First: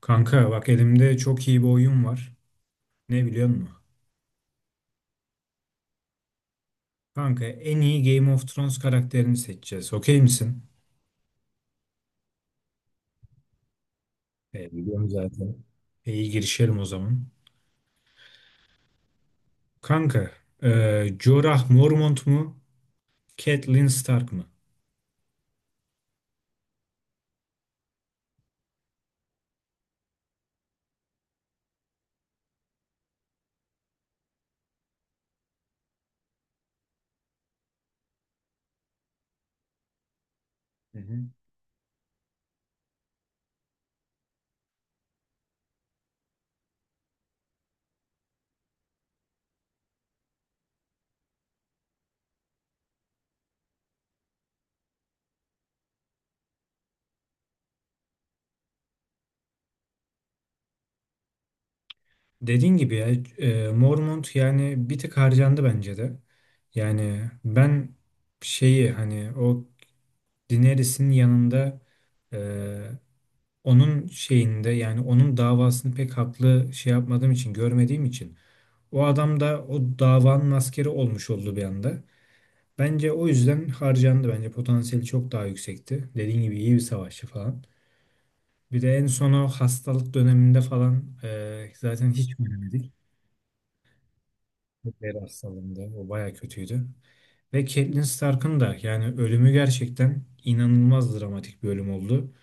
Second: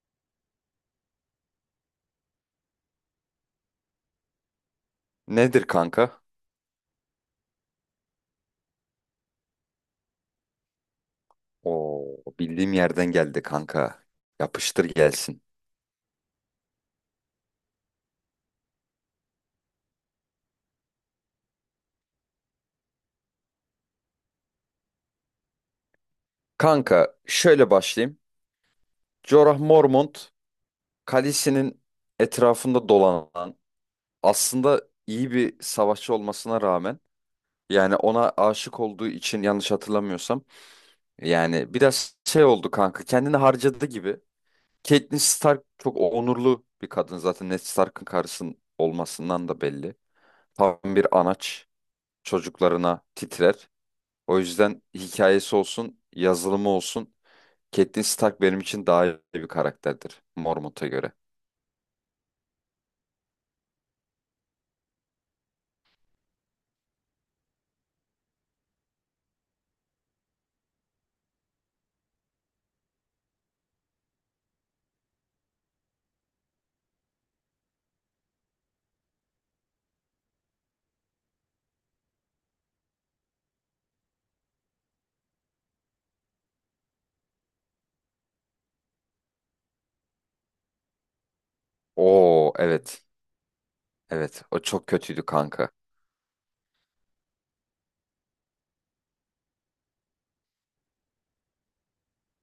Kanka bak elimde çok iyi bir oyun var. Ne biliyor musun? Nedir kanka? Kanka en iyi Game of Thrones karakterini seçeceğiz. Okey misin? Oo, bildiğim yerden geldi kanka. Yapıştır Biliyorum gelsin. zaten. İyi girişelim o zaman. Kanka, e, Jorah Mormont mu? Catelyn Stark mı? Kanka şöyle başlayayım. Jorah Mormont kalesinin etrafında dolanan aslında iyi bir savaşçı olmasına rağmen yani ona aşık olduğu için yanlış hatırlamıyorsam Hı hı. yani biraz şey oldu kanka kendini harcadı gibi. Catelyn Stark çok onurlu bir kadın zaten Ned Stark'ın karısının olmasından da belli. Tam bir anaç çocuklarına titrer. O yüzden hikayesi olsun, yazılımı olsun. Catelyn Stark benim için daha iyi bir karakterdir Mormont'a göre. Dediğin gibi ya Mormont yani bir tık harcandı bence de. Yani ben şeyi hani o Daenerys'in yanında e, onun şeyinde yani onun davasını pek haklı şey yapmadığım için görmediğim için o adam da o davanın askeri olmuş oldu bir anda. Bence o yüzden harcandı. Bence potansiyeli çok daha yüksekti. Dediğin gibi iyi bir savaşçı falan. Bir de en son o hastalık döneminde falan zaten hiç Oo göremedik. evet. Evet o çok Hitler kötüydü kanka. hastalığında o baya kötüydü. Ve Catelyn Stark'ın da yani ölümü gerçekten inanılmaz dramatik bir ölüm oldu.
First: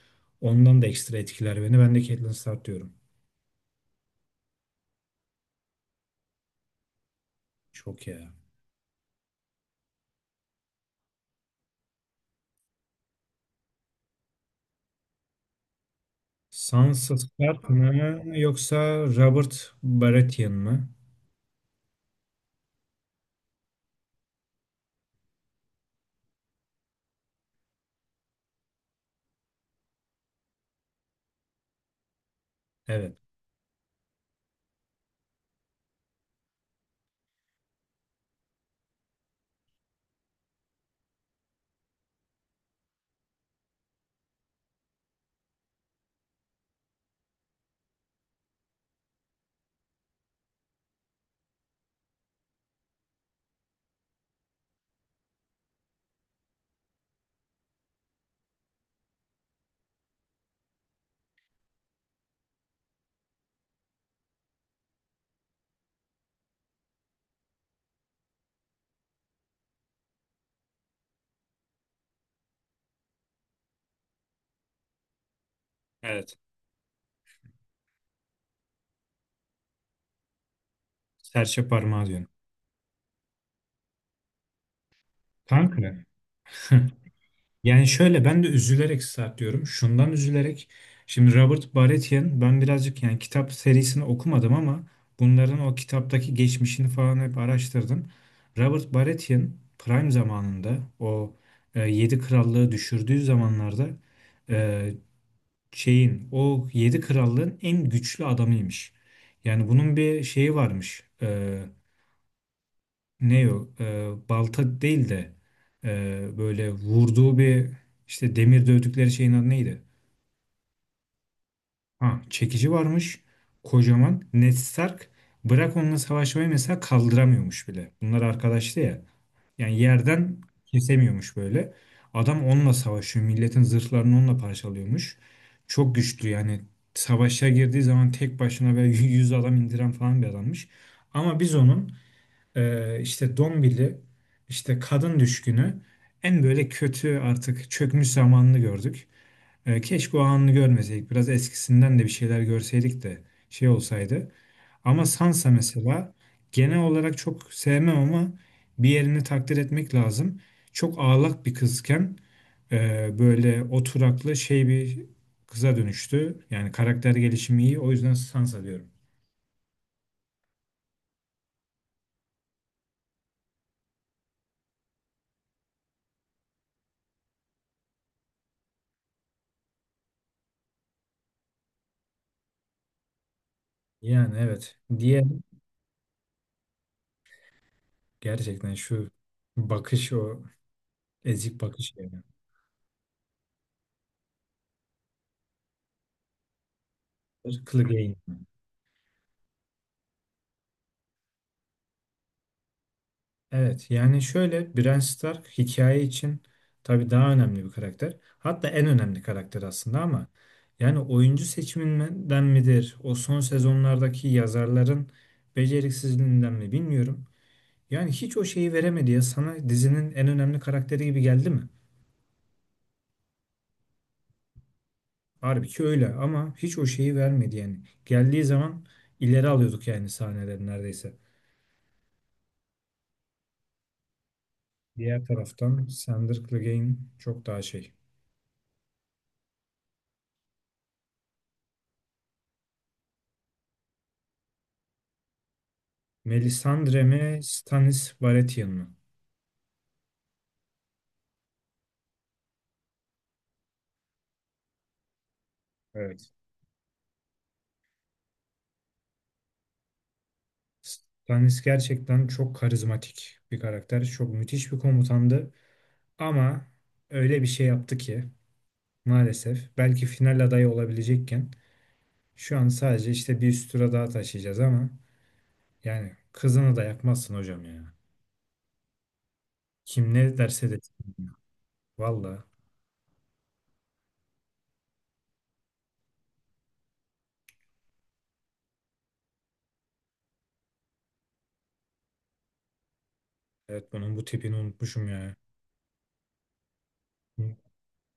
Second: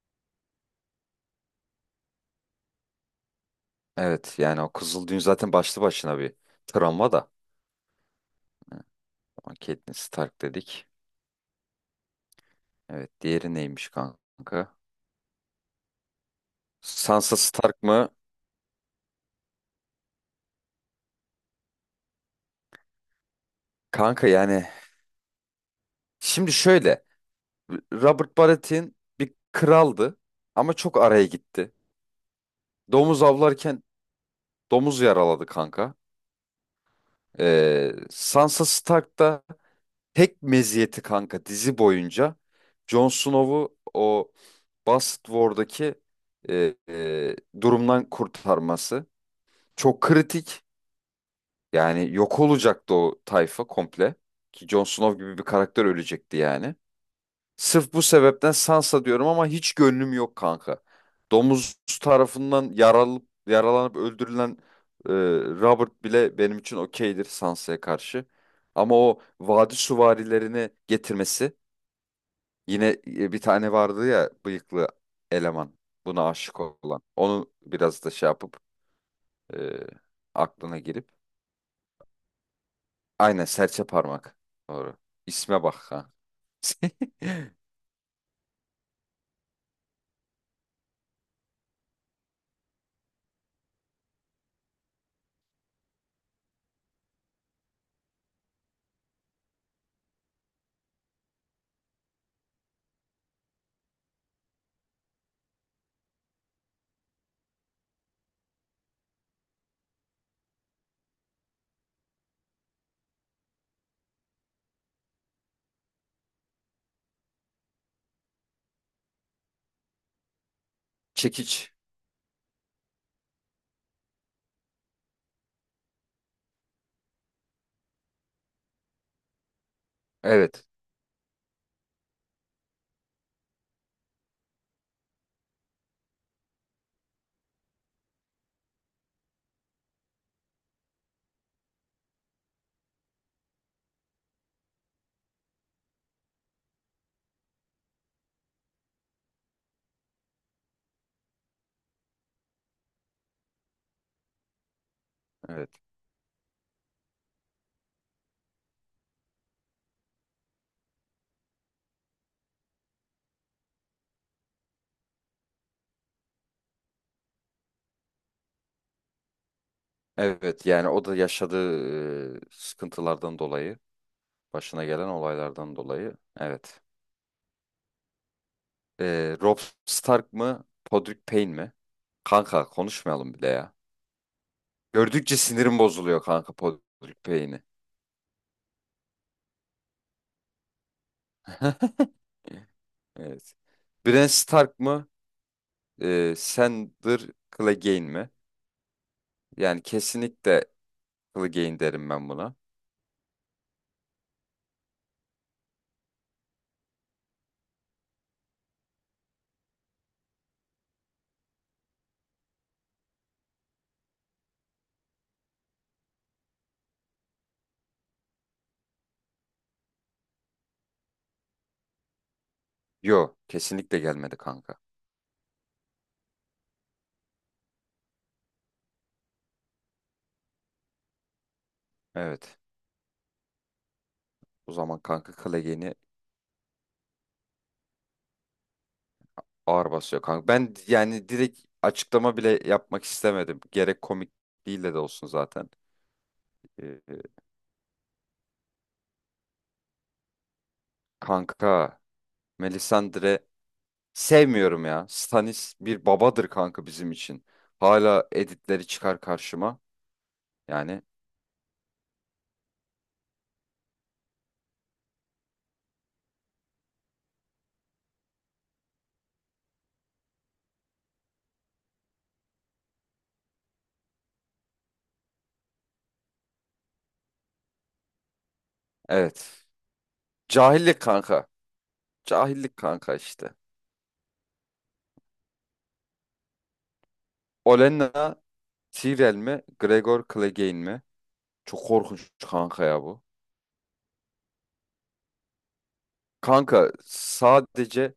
Ondan da ekstra etkiler beni. Ben de Catelyn Stark diyorum. Evet yani o Kızıl zaten başlı başına bir travma da. Çok ya. Evet, ama Catelyn Stark dedik. Evet diğeri neymiş kanka? Sansa Sansa Stark Stark mı mı? yoksa Robert Baratheon mı? Kanka yani şimdi şöyle. Robert Baratheon bir kraldı ama çok araya gitti. Evet. Domuz avlarken domuz yaraladı kanka. Sansa Stark da tek meziyeti kanka dizi boyunca Jon Snow'u o Bastard War'daki e, e, durumdan kurtarması. Çok kritik. Yani yok olacaktı o tayfa komple. Ki Jon Snow gibi bir karakter ölecekti yani. Sırf bu sebepten Sansa diyorum ama hiç gönlüm yok kanka. Domuz tarafından yaralanıp, yaralanıp öldürülen e, Robert bile benim için okeydir Sansa'ya karşı. Ama o vadi süvarilerini getirmesi yine bir tane vardı ya bıyıklı eleman buna Evet. aşık olan. Onu biraz da şey yapıp e, aklına girip. Serçe parmağı diyorum. Aynen serçe parmak. Doğru. İsme bak Kanka. ha. Yani şöyle ben de üzülerek Stark diyorum. Şundan üzülerek. Şimdi Robert Baratheon ben birazcık yani kitap serisini okumadım ama bunların o kitaptaki geçmişini falan hep araştırdım. Robert Baratheon Prime zamanında o Yedi Krallığı düşürdüğü zamanlarda e, şeyin o yedi krallığın en güçlü adamıymış. Yani bunun bir şeyi varmış. Ne o? Balta değil de böyle vurduğu bir işte demir dövdükleri şeyin adı neydi? Çekiç. Ha, çekici varmış. Kocaman. Ned Stark bırak onunla savaşmayı mesela kaldıramıyormuş bile. Bunlar arkadaştı ya. Yani yerden Evet. kesemiyormuş böyle. Adam onunla savaşıyor. Milletin zırhlarını onunla parçalıyormuş. Çok güçlü yani. Savaşa girdiği zaman tek başına böyle 100 adam indiren falan bir adammış. Ama biz onun işte Dombili, işte kadın düşkünü en böyle kötü artık çökmüş zamanını gördük. Keşke o anını görmeseydik. Biraz eskisinden de bir şeyler görseydik de şey olsaydı. Ama Sansa Evet. mesela genel olarak çok sevmem ama bir yerini takdir etmek lazım. Çok ağlak bir kızken böyle oturaklı şey bir kıza dönüştü. Yani karakter gelişimi iyi. O yüzden Sansa diyorum. Evet yani o da yaşadığı sıkıntılardan dolayı, başına gelen olaylardan dolayı. Evet. Robb Stark mı, Podrick Payne mi? Kanka konuşmayalım bile ya. Yani evet. Diğer Gördükçe sinirim bozuluyor kanka Podrick Payne'i. gerçekten şu bakış o ezik bakış yani. Evet. Bran Stark mı? Sandor Kılık Clegane yayın. mi? Yani kesinlikle Clegane derim ben buna. Evet yani şöyle Bran Stark hikaye için tabii daha önemli bir karakter. Hatta en önemli karakter aslında ama yani oyuncu seçiminden midir? O son sezonlardaki yazarların beceriksizliğinden mi bilmiyorum. Yani hiç o şeyi veremedi ya sana dizinin en önemli karakteri gibi geldi mi? Yo, kesinlikle gelmedi kanka. Halbuki öyle ama hiç o şeyi vermedi yani. Geldiği zaman ileri alıyorduk yani sahneleri neredeyse. Evet. O zaman Diğer kanka taraftan Clegane'i Sandor Clegane çok daha şey. ağır basıyor kanka. Ben yani direkt açıklama bile yapmak istemedim. Gerek komikliğiyle de olsun zaten. Melisandre Ee, mi, Stannis Baratheon mu? kanka Melisandre sevmiyorum ya. Stannis bir Evet. babadır kanka bizim için. Hala editleri çıkar karşıma. Yani Stannis gerçekten çok karizmatik bir karakter. Çok müthiş bir komutandı. Ama öyle bir şey yaptı ki maalesef belki final adayı olabilecekken şu an sadece işte bir üst tura daha taşıyacağız ama yani kızını da yakmazsın hocam ya. evet. Kim ne derse desin. Cahillik kanka. Valla. Cahillik kanka işte. Olenna Tyrell mi? Gregor Clegane mi? Çok korkunç kanka ya bu. Evet bunun bu tipini unutmuşum ya. Kanka sadece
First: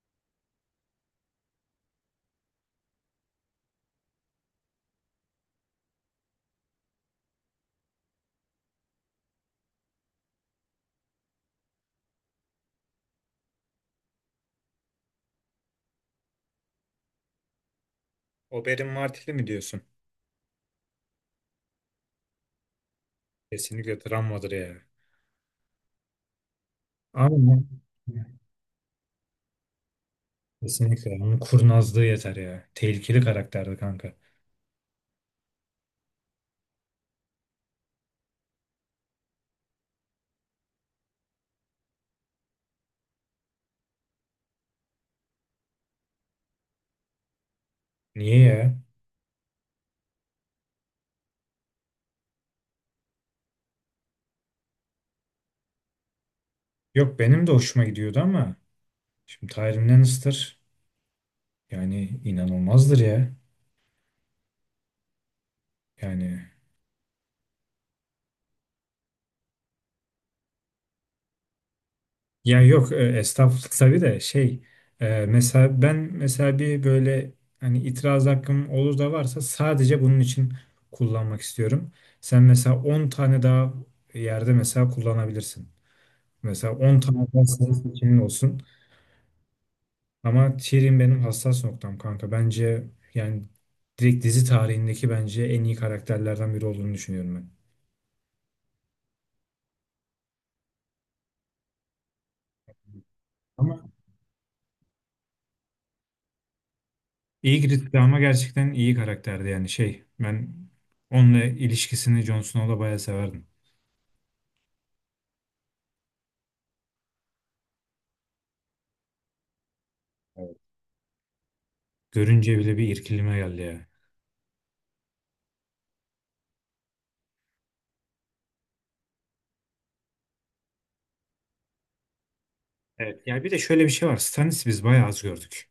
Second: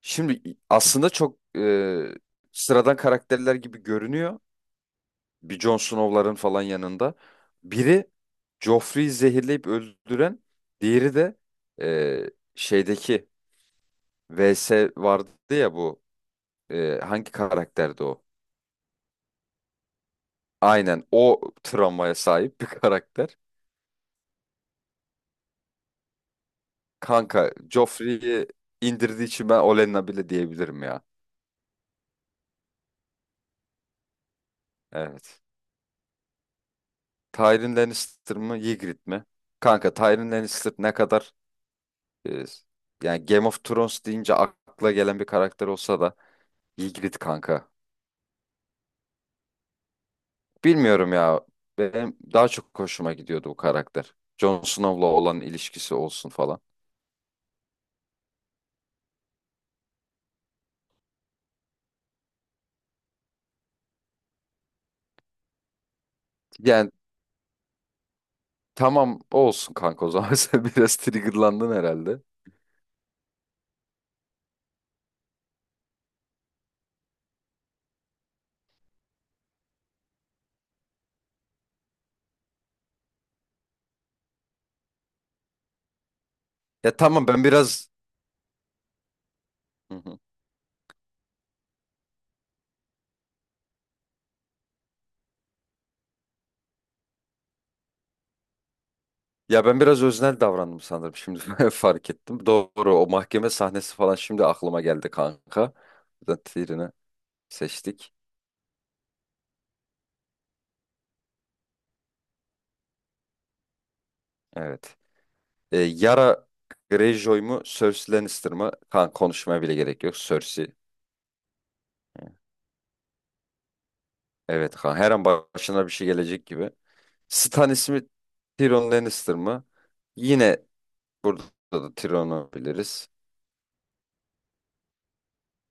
şimdi aslında çok sıradan karakterler gibi görünüyor. Bir Jon Snow'ların falan yanında. Biri Joffrey'i zehirleyip öldüren, diğeri de e, şeydeki VS vardı ya bu. Hangi karakterdi o? Oberyn Martell'i mi diyorsun? Aynen o travmaya sahip bir karakter. Kesinlikle travmadır ya. Kanka Ama Joffrey'i indirdiği için ben Olenna bile diyebilirim ya. kesinlikle. Onun kurnazlığı yeter ya. Tehlikeli karakterdi kanka. Evet. Tyrion Lannister mı Ygritte mi? Kanka Tyrion Lannister ne kadar e, yani Game of Thrones deyince akla gelen bir karakter olsa da Ygritte kanka. Niye ya? Bilmiyorum ya. Benim daha çok hoşuma gidiyordu bu karakter. Jon Snow'la olan ilişkisi olsun falan. Yok benim de hoşuma gidiyordu ama şimdi Tyrion Lannister yani inanılmazdır ya. Yani Yani tamam olsun kanka o zaman sen biraz triggerlandın herhalde. ya yok estağfurullah tabii de şey mesela ben mesela bir böyle hani itiraz hakkım olur da varsa sadece bunun için kullanmak istiyorum. Sen mesela 10 tane daha yerde mesela kullanabilirsin. Mesela Ya 10 tamam tane ben daha senin biraz... seçimin olsun. Hı hı. Ama Tyrion benim hassas noktam kanka. Bence yani direkt dizi tarihindeki bence en iyi karakterlerden biri olduğunu düşünüyorum ben. Ya ben biraz öznel davrandım sanırım şimdi fark ettim. Doğru o mahkeme Ama sahnesi falan şimdi aklıma geldi kanka. Buradan Tyrion'u Ygritte de seçtik. ama gerçekten iyi karakterdi yani şey. Ben onunla ilişkisini Jon Snow'la bayağı severdim. Evet. Yara Greyjoy mu Cersei Lannister mı? Kanka konuşmaya bile gerek yok. Evet. Cersei. Görünce bile bir irkilme geldi ya. Evet kanka her an başına bir şey gelecek gibi. Stan ismi Tyrion Lannister mı? Yine burada da Tyrion'u biliriz. Evet. Yani bir de şöyle bir şey var. Stannis'i biz bayağı az gördük.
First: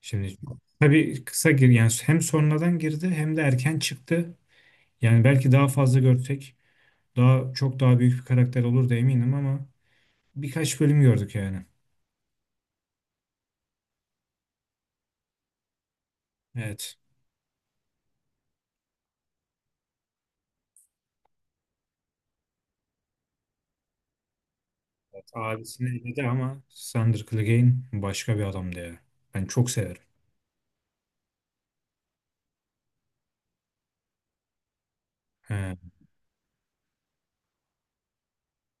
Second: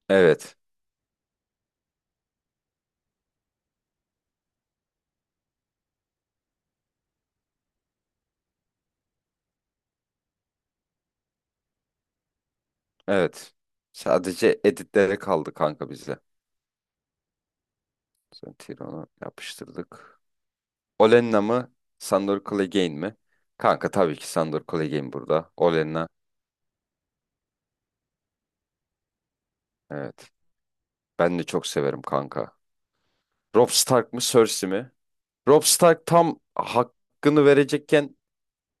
Şimdi Evet. tabii kısa gir yani hem sonradan girdi hem de erken çıktı. Yani belki daha fazla görsek daha çok daha büyük bir karakter olur da eminim ama birkaç bölüm gördük yani. Evet. Sadece editlere kaldı kanka bize. Evet. Sen Tyrion'u yapıştırdık. Olenna mı? Sandor Clegane mi? Kanka tabii ki Sandor Clegane Evet, burada. abisini Olenna. eledi ama Sandor Clegane başka bir adamdı ya. Ben çok severim. Evet. Ben de çok severim kanka. Robb Stark mı Cersei mi? Robb He. Stark tam hakkını verecekken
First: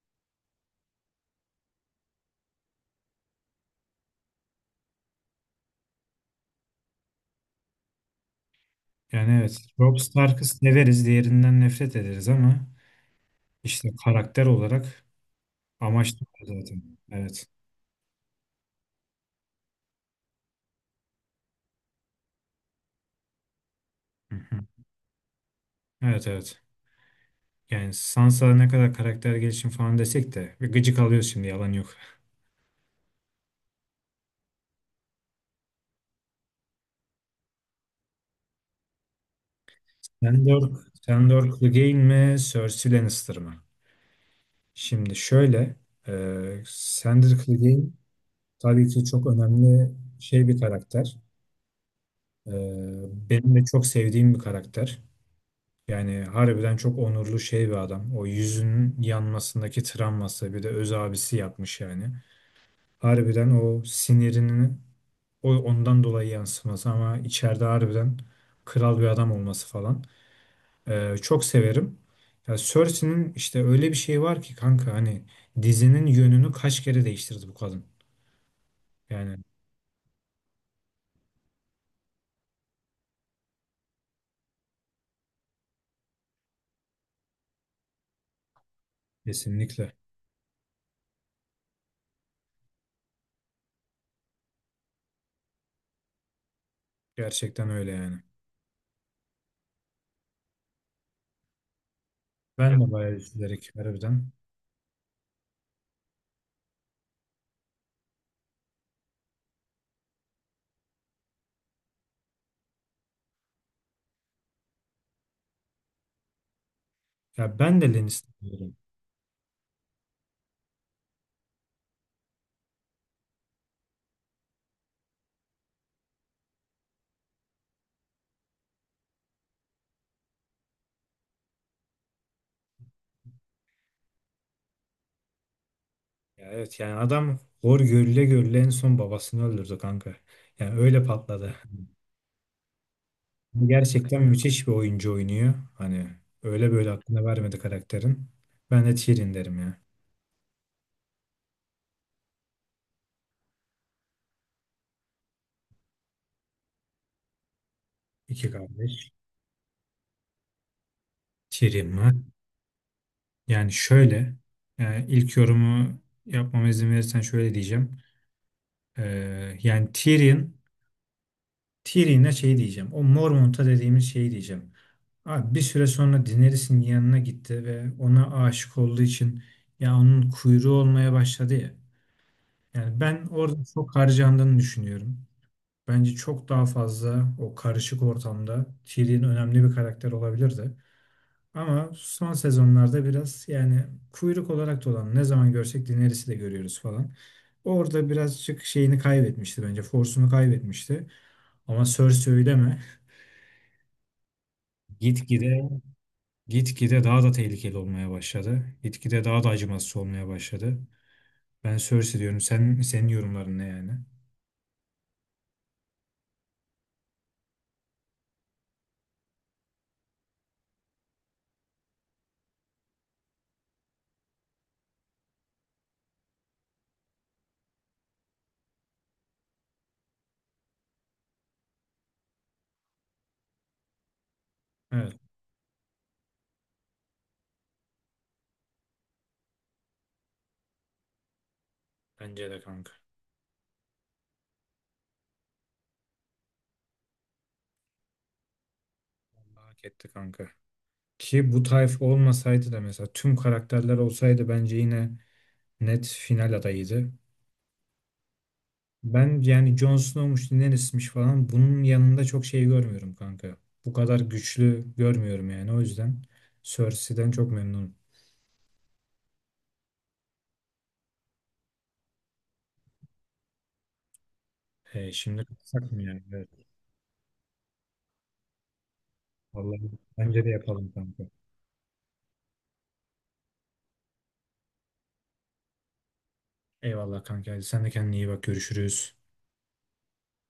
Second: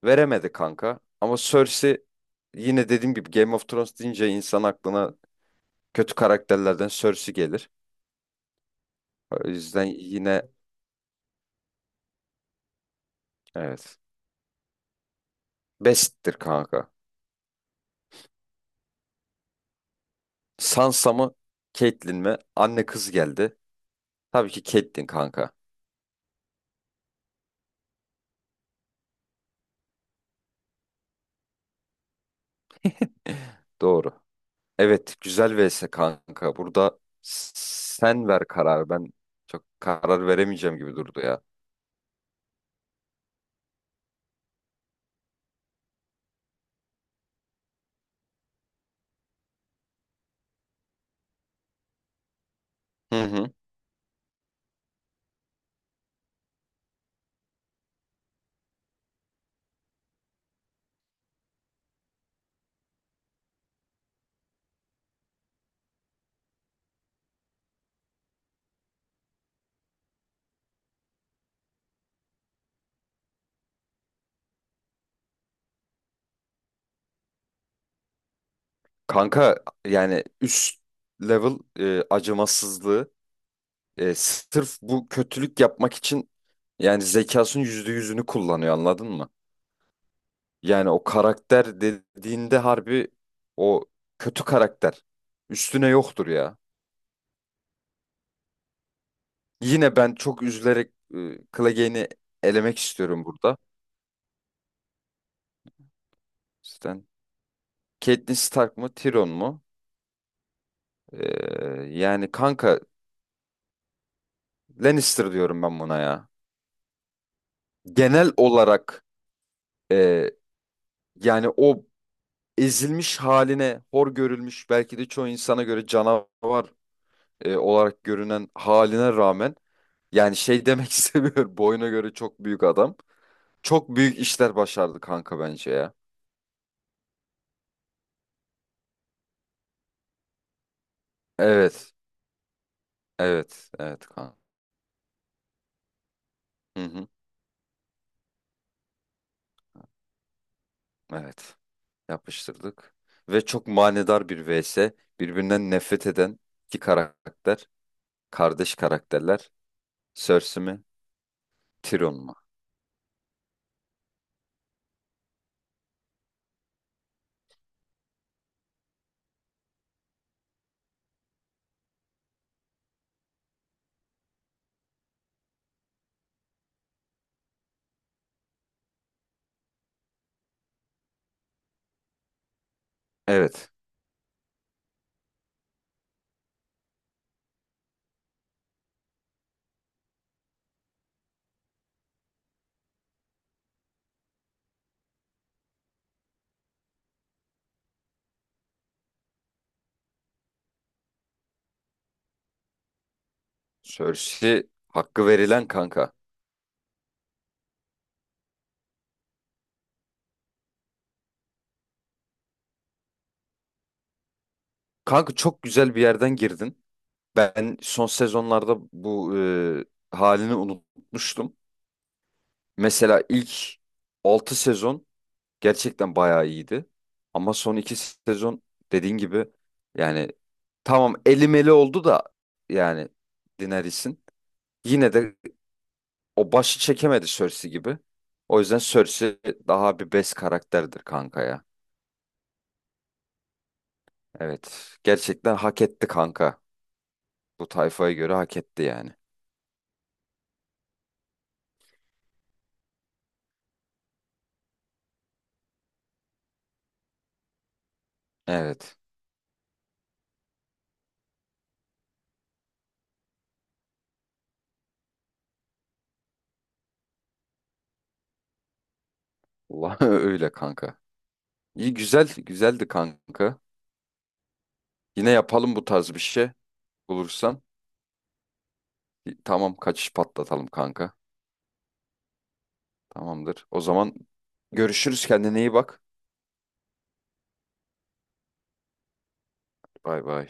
veremedi kanka. Ama Cersei yine dediğim gibi Game of Thrones deyince insan aklına kötü karakterlerden Cersei gelir. Yani O evet. yüzden Robb Stark'ı yine severiz. Diğerinden nefret ederiz ama işte evet. karakter olarak amaç da Best'tir o kanka. zaten. Evet. Sansa mı? Caitlyn mi? Anne kız geldi. Hı Tabii hı. ki Caitlyn kanka. Evet, evet. Yani Sansa ne kadar karakter gelişim falan desek de bir gıcık alıyoruz şimdi yalan yok. Doğru. Evet, güzel vs kanka. Burada sen ver karar. Ben çok karar Sandor, veremeyeceğim gibi durdu ya. Sandor Clegane mi? Cersei Lannister mı? Şimdi şöyle Sandor Clegane tabii ki çok önemli şey bir karakter. Ee, Hı hı. Benim de çok sevdiğim bir karakter. Yani harbiden çok onurlu şey bir adam. O yüzünün yanmasındaki travması bir de öz abisi yapmış yani. Harbiden o sinirinin o ondan dolayı yansıması ama içeride harbiden kral bir adam olması falan. Çok severim. Ya Cersei'nin işte öyle bir şeyi var ki kanka hani dizinin yönünü kaç kere değiştirdi bu kadın. Yani Kanka yani üst level acımasızlığı sırf bu kötülük yapmak için yani zekasının %100'ünü kullanıyor anladın mı? kesinlikle. Yani o karakter dediğinde harbi o kötü karakter üstüne yoktur ya. Gerçekten öyle yani. Yine ben çok üzülerek Clegane'i elemek Ben de bayağı istiyorum üzülerek harbiden. burada. Catelyn Stark mı, Tyrion mu? Yani kanka Lannister diyorum ben buna ya. Ya ben de Genel Lannister diyorum. olarak e, yani o ezilmiş haline, hor görülmüş belki de çoğu insana göre canavar olarak görünen haline rağmen yani şey demek istemiyorum. Boyuna göre çok büyük adam. Çok büyük işler başardı kanka bence ya. Ya evet yani adam hor görüle görüle en son babasını öldürdü kanka. Yani öyle patladı. Evet. Hani Evet. Evet gerçekten kanka. müthiş bir oyuncu oynuyor. Hani öyle Hı böyle hı. aklına vermedi karakterin. Ben de Tyrion derim ya. Evet. Yapıştırdık. Ve çok manidar bir vs. Birbirinden nefret eden iki karakter. İki Kardeş kardeş. karakterler. Cersei mi? Tyrion Tyrion mı? mu? Yani şöyle. Yani ilk yorumu yapmama izin verirsen şöyle diyeceğim. Yani Tyrion'a şey diyeceğim. O Mormont'a dediğimiz şeyi diyeceğim. Abi bir süre sonra Daenerys'in yanına gitti ve ona aşık olduğu için ya onun kuyruğu olmaya başladı ya. Yani ben orada Evet. çok harcandığını düşünüyorum. Bence çok daha fazla o karışık ortamda Tyrion önemli bir karakter olabilirdi. Ama son sezonlarda biraz yani kuyruk olarak da ne zaman görsek Daenerys'i de görüyoruz falan. Orada birazcık şeyini kaybetmişti bence. Force'unu kaybetmişti. Ama Cersei öyle mi? Cersei hakkı Gitgide verilen kanka. gitgide daha da tehlikeli olmaya başladı. Gitgide daha da acımasız olmaya başladı. Ben Cersei diyorum. Sen senin yorumların ne yani? Kanka çok güzel bir yerden girdin. Ben son sezonlarda bu halini unutmuştum. Mesela ilk 6 sezon gerçekten bayağı iyiydi. Ama son 2 sezon dediğin gibi yani tamam elimeli oldu da yani Daenerys'in. Yine Evet, de o başı çekemedi Cersei gibi. O yüzden Cersei daha bir best karakterdir kanka ya. bence de kanka. Evet. Gerçekten hak etti kanka. Bu tayfaya göre hak etti yani. Vallahi hak etti kanka. Ki bu tayf olmasaydı da mesela tüm karakterler olsaydı bence yine net final adayıydı. Evet. Ben yani Jon Snow'muş, Daenerys'miş falan bunun yanında çok şey görmüyorum kanka. Bu kadar güçlü görmüyorum yani o yüzden Cersei'den çok memnunum. Vallahi öyle kanka. İyi güzel, güzeldi kanka. Yine Şimdi yapalım bu kalksak mı tarz bir yani? Evet. şey bulursan. Tamam Vallahi kaçış bence de patlatalım yapalım kanka. kanka. Tamamdır. O zaman görüşürüz kendine iyi bak. Eyvallah kanka. Hadi sen de kendine iyi bak. Görüşürüz. Bay bay.